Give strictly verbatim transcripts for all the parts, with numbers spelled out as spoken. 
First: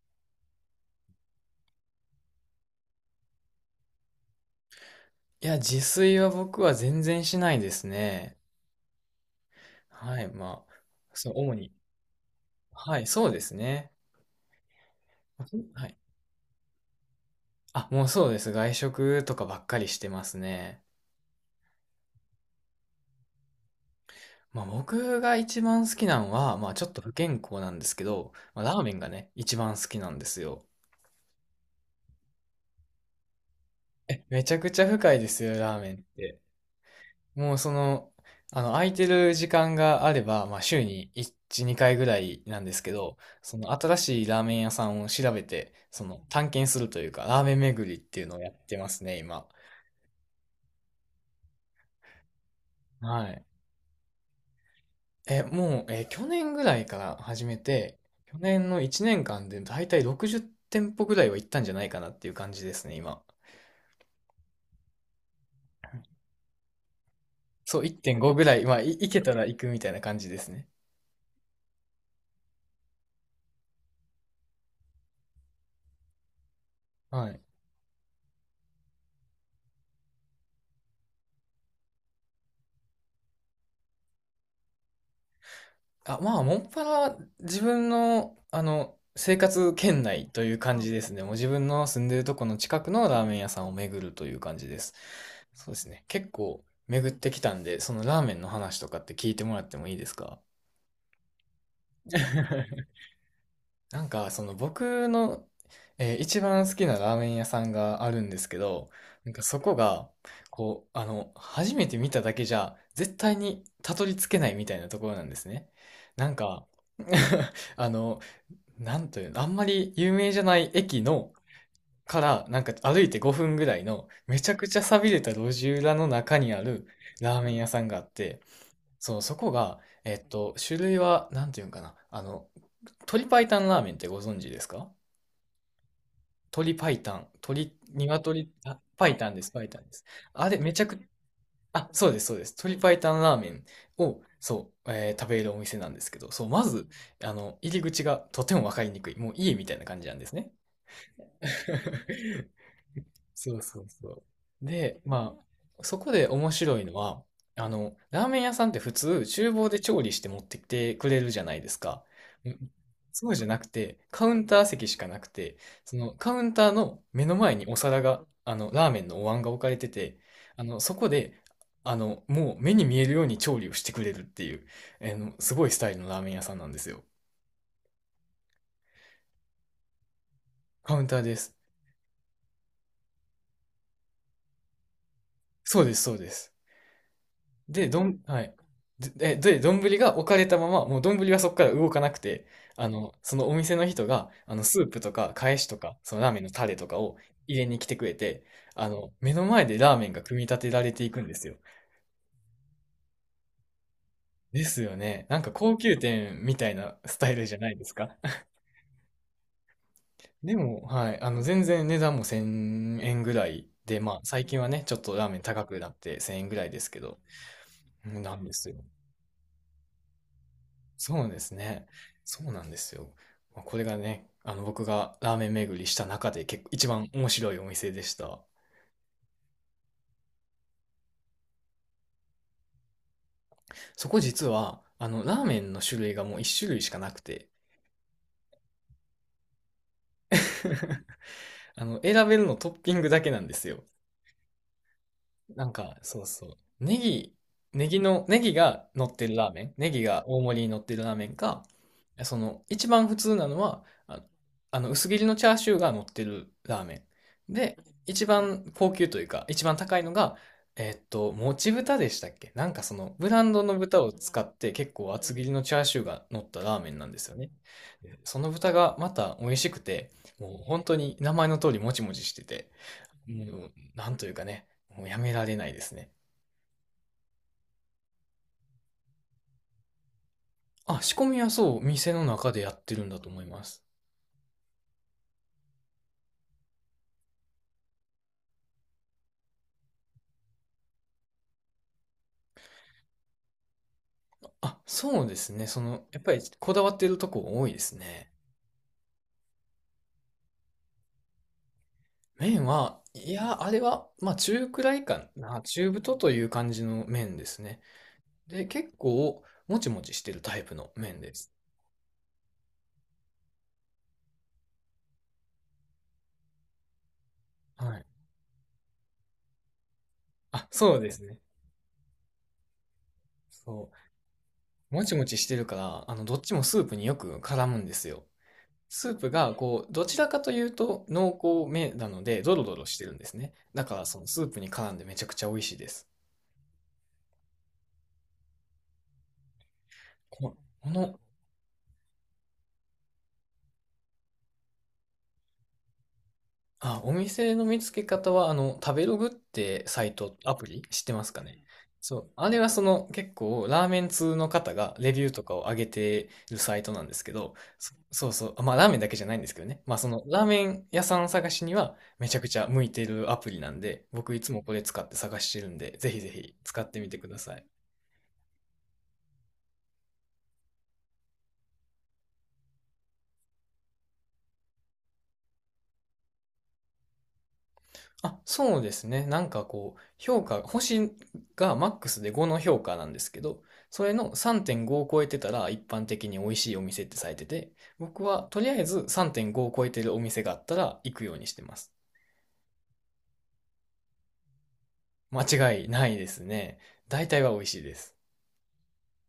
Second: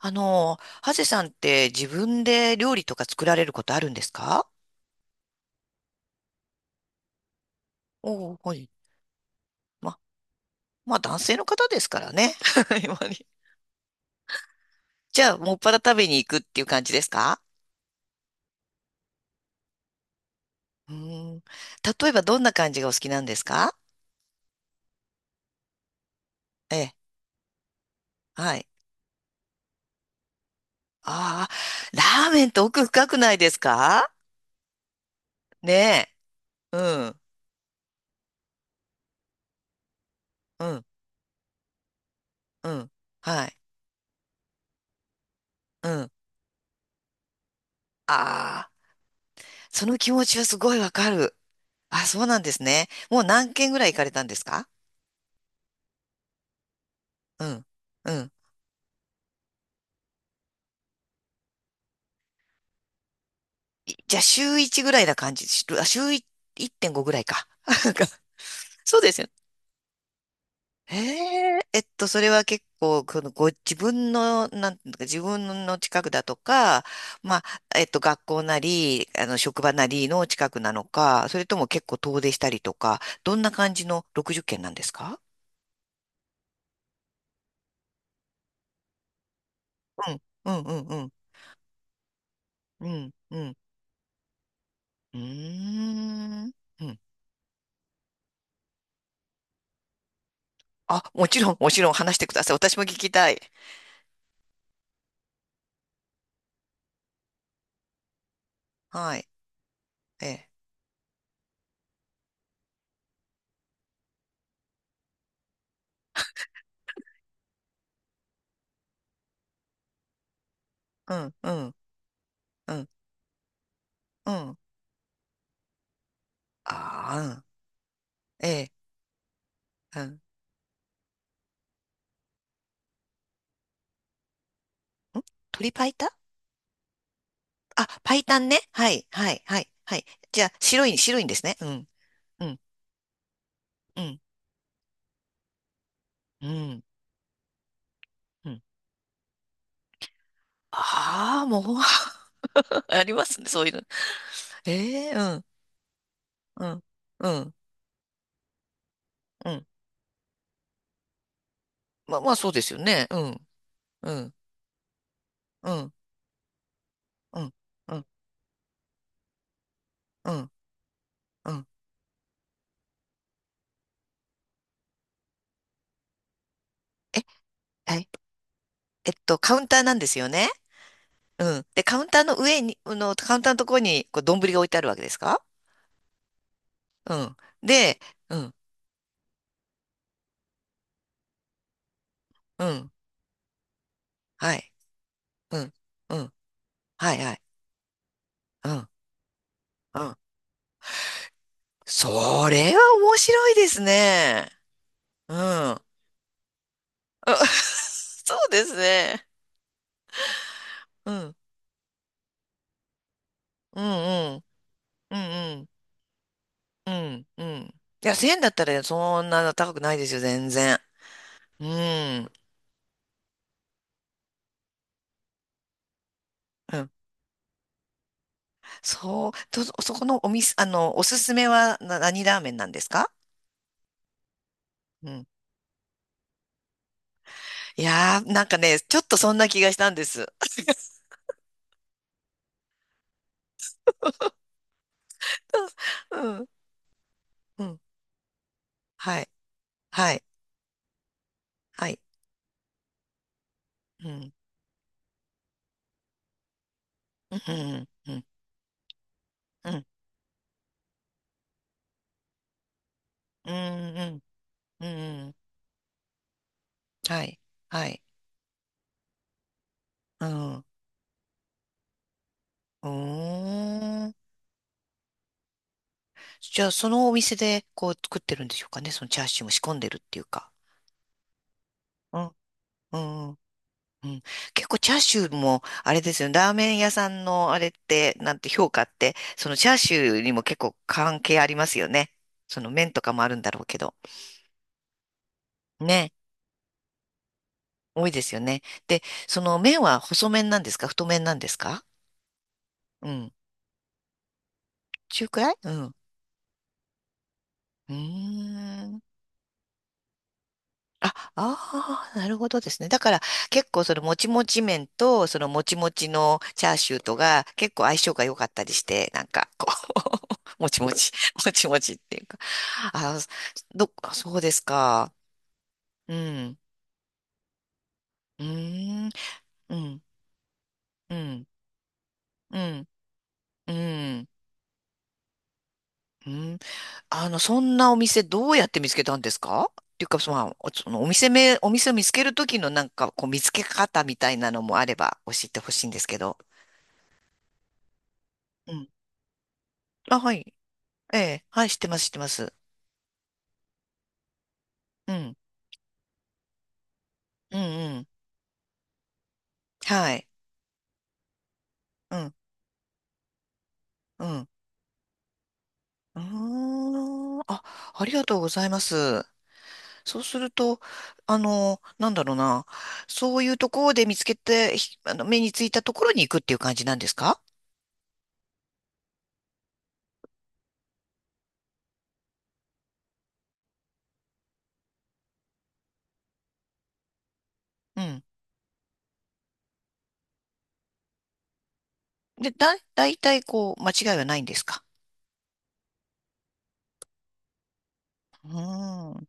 あの、ハゼさんって自分で料理とか作られることあるんですか？いや、自炊は僕は全然しないですおおね。ー、はい。ま、はい、まあ、まあ男そう、性の主方に。ですからね。今はい、にそうですね。じゃあ、もっぱらは食い。べに行くっていう感じですか？あ、もうそうです。外食とかばっかりしてますね。うーん。例えばどんな感じがお好きなんですか？まあ僕が一番好きなのは、まあえちょっえ、と不健康なんですけど、はまあ、い。ラーメンがね、一番好きなんですよ。ああ、ラーメンって奥深くないですか？え、めちゃくちゃ深いですよ、ラーメンっねて。え。うん、もうその、あの、空いてる時間があれば、まあ、う週ん、にいち、にかいぐらいなんうですん。けど、はそい、の新しいラーメン屋さんを調べて、うそん。の探検するというか、ラーメン巡りっていうのをやっああ、てますね、今。その気持ちはすごいわかる。あ、そうなんですね。もうはい。何軒ぐらい行かれたんですか？え、もう、え、去年ぐらいからう始めん。て、うん、去年のいちねんかんでだいたいろくじゅう店舗ぐらいは行ったんじゃないかなっていう感じですね、今。いじゃあ週いちぐらいな感じ、しあ週いいってんごぐらいか。そう、なんかいってんごぐらい、まあ、い、そう行ですけよね。たら行くみたいな感じですね。へえ、えっと、それは結構、このご自分の、なんていうか、自分の近くだとか、はい。まあ、えっと、学校なり、あの、職場なりの近くなのか、それとも結構遠出したりとか、どんな感じのろくじゅっけんなんですか？あ、まあ、もっぱら自分の、あの、生活圏うん、内とういうん、う感じでん、うん、すね。もう自分の住んでるとこの近うくのん、ラーメうン屋ん、さんを巡るという感じです。うそうーですね。結ん。構うん、巡ってきたんで、そのラーメンの話とかって聞いてもらってもいいですか？ あ、もちろん、もちろん話してください。私も聞 きたい。なんか、その僕の、えー一番好きなラーメン屋さんがあるんですけど、はい。なんかそこが、ええ、こう、あの、初めて見ただけじゃ、絶対にたどり着けないみたいなところなんですね。なんか、あの、なんというの、あんまり有名じゃない駅うの、ん、うん、から、なんかうん、歩いてごふんぐらいの、うめちん。ゃくちゃ寂れた路地裏の中にあるああ、うラーん。メン屋さんがあって、ええ、そう、そこが、うん。えん、っと、種類は、なんていうんかな、あの、鶏白湯ラーメンってご存知ですか？鶏白湯。鶏白湯、鶏、あ、白湯鶏、ね。あ、はい、白は湯い、です、は白湯い、ではい。す。じゃああ、れ、めち白ゃい、く、白いんですね。うん、あ、そうです、そううです。ん、鶏白湯ラーメンうん、を、そう、えー食べるお店なんですけど、そうう、まん、ず、あの、入り口がとうてん。もわかりにくい。もう家みたいな感じなんですね。ああ、もう。 ありますね、そうそういうその。うそう。で、ええ、うまん、あ、そこで面う白ん、いのは、うん、あの、ラーメン屋さんって普通、う厨ん。房で調理して持ってきてくれるじゃないですか。まあ、まあ、そううですん、よね。うそうじん、ゃなくて、うカウん、ンター席しかなくて、うん、そのカウンターの目のうん、前におう皿ん、が、あの、ラーメンのお椀が置かれてて、うん、あの、そこで、うん。あの、もう目に見えるように調理をしてくれるっていう、あの、すごいスタイルのラーメン屋さんなんですよ。え、はい。えっと、カウンターなんですよね。カウンターでうす。ん。で、カウンターの上に、あの、カウンターのところに、こう、丼が置いてあるわけですか？そうです、そうです。うん。で、で、どん、うはん、い。で、で、丼が置かれたまま、もう丼はそこから動かなくて、うあん。の、そのお店の人が、あはの、い。スープとか、かうえしん、とか、そうのラん、ーメンのタレとかはをいはい、入れに来てくれて、うん、あの、目の前でラうーメンん。が組み立てられていくんですよ。それは面白いですね。ですよね。うん。なんか高あ。 級店みたいなス タイルじゃないですか。そうですね。でも、はうい、あん、の、全然値段もせんえんぐらいうん、で、まあ、うん、最近はね、ちょっうとラーメン高ん、くなってせんえんぐらいでうすけど、ん、うん。いや、うんなせんんだでったすらよ。ねそんな高くないですよ、全然。そうですうね。ん、そうなんですよ。まあこれがね、あの僕がラーメン巡りした中で結構う一ん。番面白いお店でした。そう、と、そこのお店、あの、おすすめはな何ラーメンなんですか？そこ実は、あうのん。ラーメンの種類がもう一種類しかなくて、いやー、なんかね、ちょっとそんな気がしたんです。あの選べるのトッピングだけなんですよ。なん か、うそうそん、う。ネギ、うん、ネギの、ネギが乗っはてい、るラーメン、ネギはい、が大盛りに乗ってるラーメンか、はい。その、一番普通なのは、うあ、ん、あの、薄切りのチャーシューが乗ってるラーメうん、ン。うで、ん。うん、一番高級というか、一う番ん、高いのが、えっと、もち豚でしたっけ、なんかその、ブラうンドの豚をん、使ってうん、結構う厚ん、切りのチャーシューが乗ったラーメンなんではすよい、ね。はい、でその豚がまた美味しくて、うん、もうう本当に名前の通りもちもちしてて、ーもう、なん。んというかね、もうやめられないですね。じゃあ、そのお店でこう作ってるんでしょうかね、そのチャーシューも仕込んでるっていうか。あ、仕込みはそう、店うのん、中でやってうるんだとん、思います。うん。結構チャーシューも、あれですよね、ラーメン屋さんのあれって、なんて評価って、そのチャーシューにも結構関係ありますよね。その麺とかもあるんだろうけど。あ、そうですね。その、ね、やっぱりこだわってるとこ多いです多いでね。すよね。で、その麺は細麺なんですか太麺なんですか？麺は、うん。いや、あれは、まあ中くらい中かくらいな。うん。中う太という感じの麺ですね。ーで、結ん。構、もちもちしてるタイプのあ、麺です。ああ、なるほどですね。だから結構そのもちもち麺とそのもちもちのチャーシューとが結構は相い。性が良かったりして、なんかこう。 あ、もちもそうでち、すね。もちもちっていうか。あ、ど、そあそうですう。もか。ちもちしてるから、うあの、どっちん。もスープによく絡むんですよ。うーん。スープが、うこう、ん。どちらかというとう濃ん。厚めなので、ドうロドロん。してるんですね。うだから、そのん。スープに絡んでめちゃくちゃ美味しいです。うん。あの、そんなお店どうやって見つけたんですかっていうか、その、こお、こそのおの、店名、お店を見つけるときのなんかこう見つけ方みたいなのもあれば教えてほしいんですけど。あ、お店の見つけ方は、あうの、ん。食べログってサイあ、はト、い。アプリ知ってえますかえ、ね？はい、知ってます、知っそてまう。あす。れはその結構ラーメン通の方がうレビューん、とかを上げてるサイトなんですけど、うん、うそ、ん。そうそう。あまあラーメンだけじゃないんですけどね。まあそはのい。ラーメン屋さん探しにはうめん、ちゃくちゃ向いてるアプリなんで、う僕いん。つもこれ使って探してるんで、ぜうひーぜひ使ってみてくだん。さあ、い。ありがとうございます。そうすると、あの、なんだろうな。そういうところで見つけて、ひ、あの、目についたところに行くっていう感じなんですか？あ、そうですね。なんかこう、評価、星がマックスでごの評価なんですけど、それのさんてんごを超えてたら一般的に美味しいお店ってされてて、うん。僕はとりあえずさんてんごを超えてるお店があったら行くようにしてます。で、だ、だいたいこう、間違いはないんですか？間違いないですね。大体は美味しいです。うーん。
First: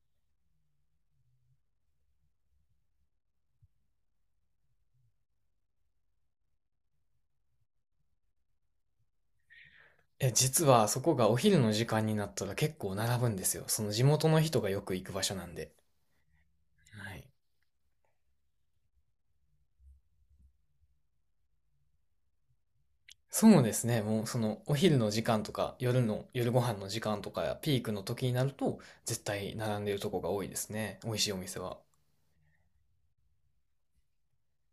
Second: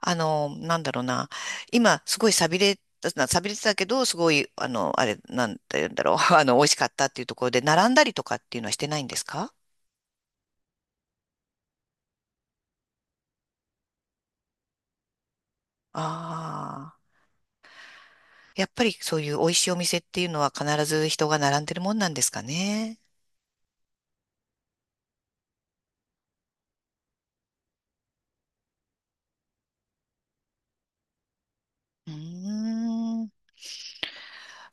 あの、なんだろうな。今、すごい寂れた、寂れてたけど、すごい、あの、あれ、なんて言うんだろう。あの、美味しかったっていうところで、並んだりとかっていうのはしてないんですか？え、実はそこがお昼の時間になったら結構並ぶんですよ。その地元の人がよく行く場所なんで。ああはい。ー。やっぱりそういう美味しいお店っていうのは必ず人が並んでるもんなんですかね。そうですね。もうそのお昼の時間とか夜の夜ご飯の時間とかピークの時になると絶対並んでるとこが多いですね。美味しいお店は。うーん。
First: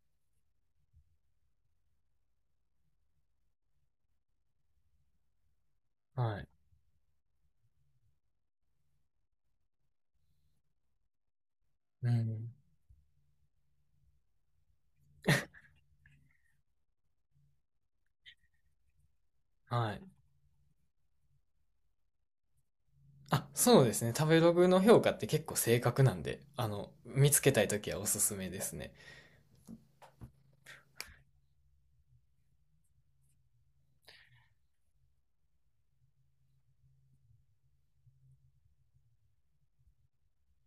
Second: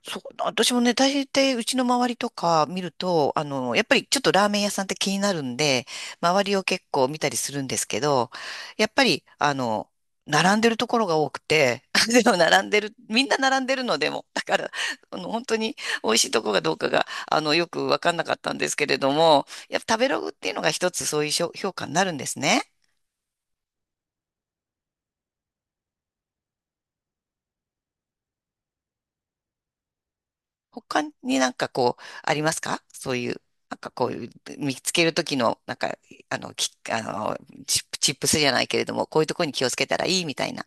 そう、私もね、大抵うちの周りとか見ると、あの、やっぱりちょっとラーメン屋さんって気になるんで、は周い。りを結構見たりするんですけど、やっぱり、あの、並んでるところが多くて、う でもん。並んでる、みんな並んでるのでも、だから、あの、本当に美味しいとこがどうかが、あの、よくわかんなかったんですけれども、やっはぱ食べい。ログっていうのが一つそういう評、評価になるんですね。あ、そうですね。食べログの評価って結構正確なんで、あの、見つけたい時はおすすめですね。他になんかこう、ありますかそういう、なんかこういう、見つけるときの、なんか、あの、き、あの、チップ、チップスじゃないけれども、こういうところに気をつけたらいいみたいな。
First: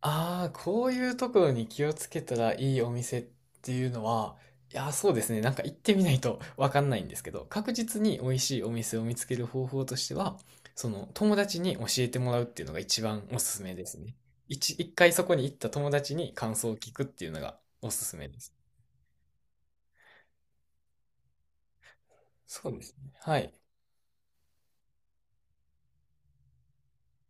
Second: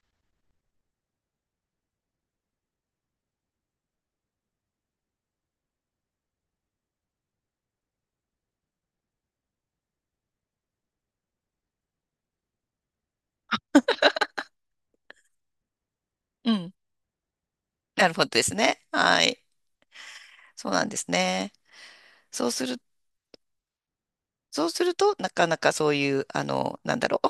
ああ、こういうところに気をつけたらいいお店っていうのは、いやー、そうですね。なんか行ってみないと わかんないんですけど、確実に美味しいお店を見つける方法としては、その友達に教えてもらうっていうのが一番おすすめですね。一、一回そこに行った友達にう感想ん。を聞くっていうのがおすなるすほどめでです。すね。はい。そうなんですね。そうすそうる、ですね。はい。そうすると、なかなかそういう、あの、なんだろう。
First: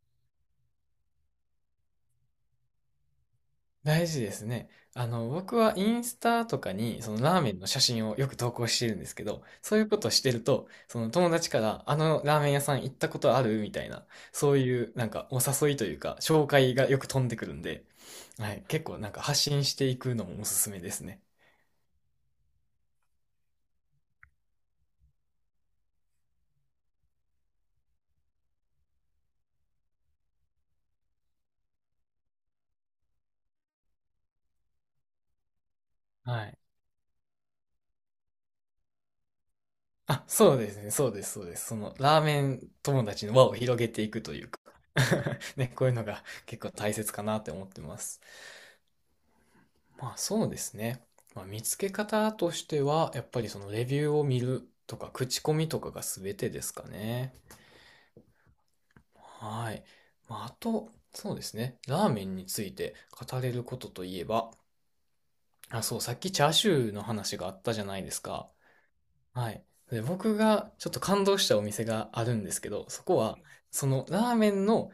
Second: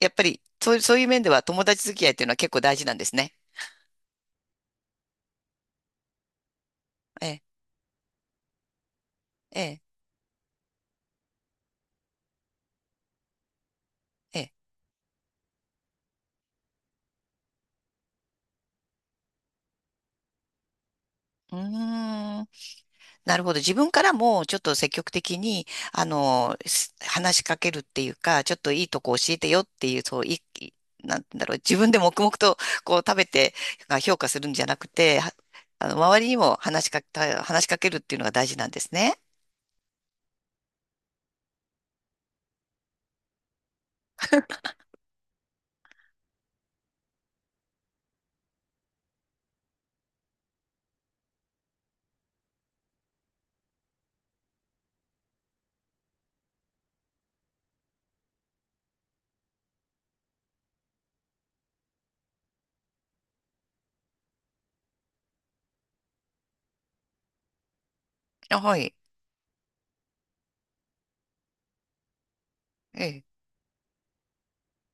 やっぱり、そういう、そういう面では友達付き合いっていうのは結構大事なんですね。大事ですね。あの、僕はインスタとかに、そのえラーえ、メンの写真をよく投稿してるんですけど、えそうえ、いうことをしてると、その友達から、あのラーメン屋さん行ったことあるみたいな、ええ。そういう、なんか、お誘いというか、紹介がよく飛んでくるんで、はい、結構なんか発信していくのもおすすめですね。うーん。なるほど。自分からもちょっと積極的に、あの、す、話しかけるっていうか、ちょっといいとこ教えてよっていう、そう、い、い、なんだろう、自分で黙々とこう食べてまあ評価するんじゃなくて、は、あの、周りにはもい。話しかけた、話しかけるっていうのが大事なんですね。あ、そうですね、そうです、そうです。その、ラーメン友達の輪を広げていくというか、ね、こういうのが結構大切かなって思ってます。まあそうですね。まあ、見つけ方としては、やっぱりそのレビューを見るとか、口コミとかが全てですかね。はい。まあ、あと、そうですね。ラーメンについて語れることといえば、あ、そう、さっきチャーシューの話があったじゃないですか。あ、はい。はい。で、僕がちょっと感動したお店があるんですけど、そえこえ、は、そのラーメンの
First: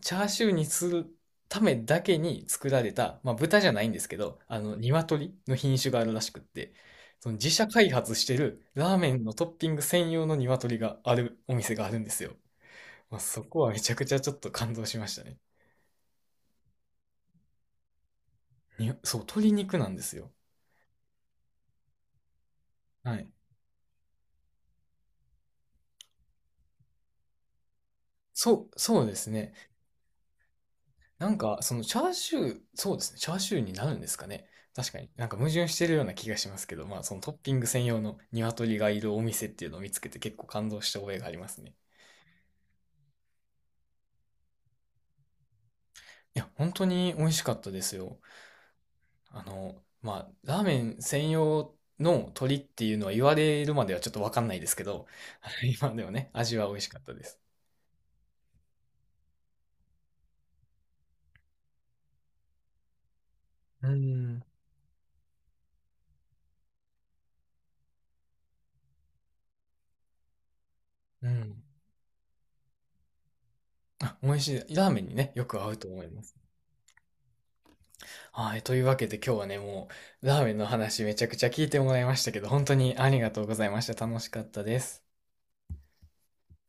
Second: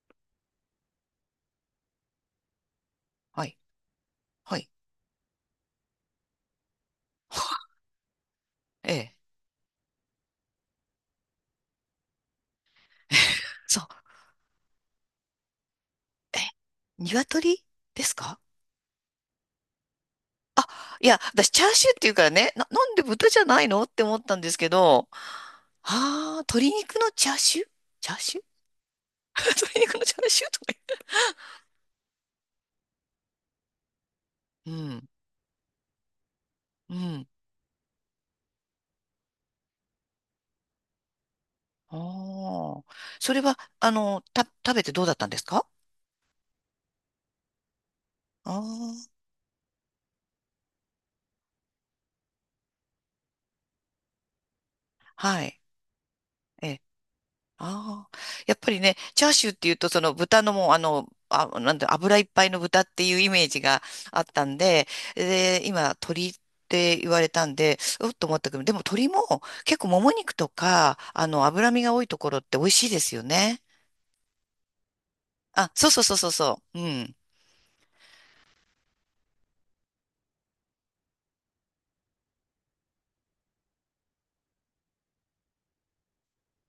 チャーシューにするためだけに作られた、まあ、はい。豚じゃないんですけど、はあい。の、鶏の品種があるらしくって、その自社 開発してるえラーメえ。ンのトッピング専用の鶏があるお店があるんですよ。まあ、そこ はめそう。ちゃくちゃちょっと感動しましたね。え、鶏ですか？にそう、鶏肉なんですよ。あ、いや、私、チャーシューっていうからね、な、なんでは豚い。じゃないのって思ったんですけど、ああ、鶏肉のチャーシュー、チャーシュー。 そう、そうです ね。鶏肉のチャーシューとかなんか、そのチャーシュー、そうですね。チャーシューになるんですかね。確言かっにて。なんか矛盾してるような気がしますけど、うん、まあそうのん。トッピング専用の鶏がいるお店っていうのを見つけて結構感動した覚えがありますね。ああ。それは、あの、た、食べてどうだったんですか？いや、本当に美味しかったですよ。ああー、あの、まあ、ラーメン専用の鳥っていうのは言われるまではちょっとわかんないですけど、はい。今でもね、味えは美え、味しかったです。ああ、やっぱりね、チャーシューっていうと、その豚のもう、あの、あ、なんだ、油いっぱいの豚っていうイメージがうあっん、たんで、で、今、鶏って言われたんで、うっと思ったけど、でも鶏も結構もも肉とか、あうの、ん。脂身が多いところって美味しいですよね。あ、美味しい。ラーメンにね、よく合あ、うそとうそう思いそうまそうす。そう。うん。はい、というわけで今日はね、もう、ラーメンの話めちゃくちゃ聞いてもらいましたけど、本当にありがとうございました。楽しかったです。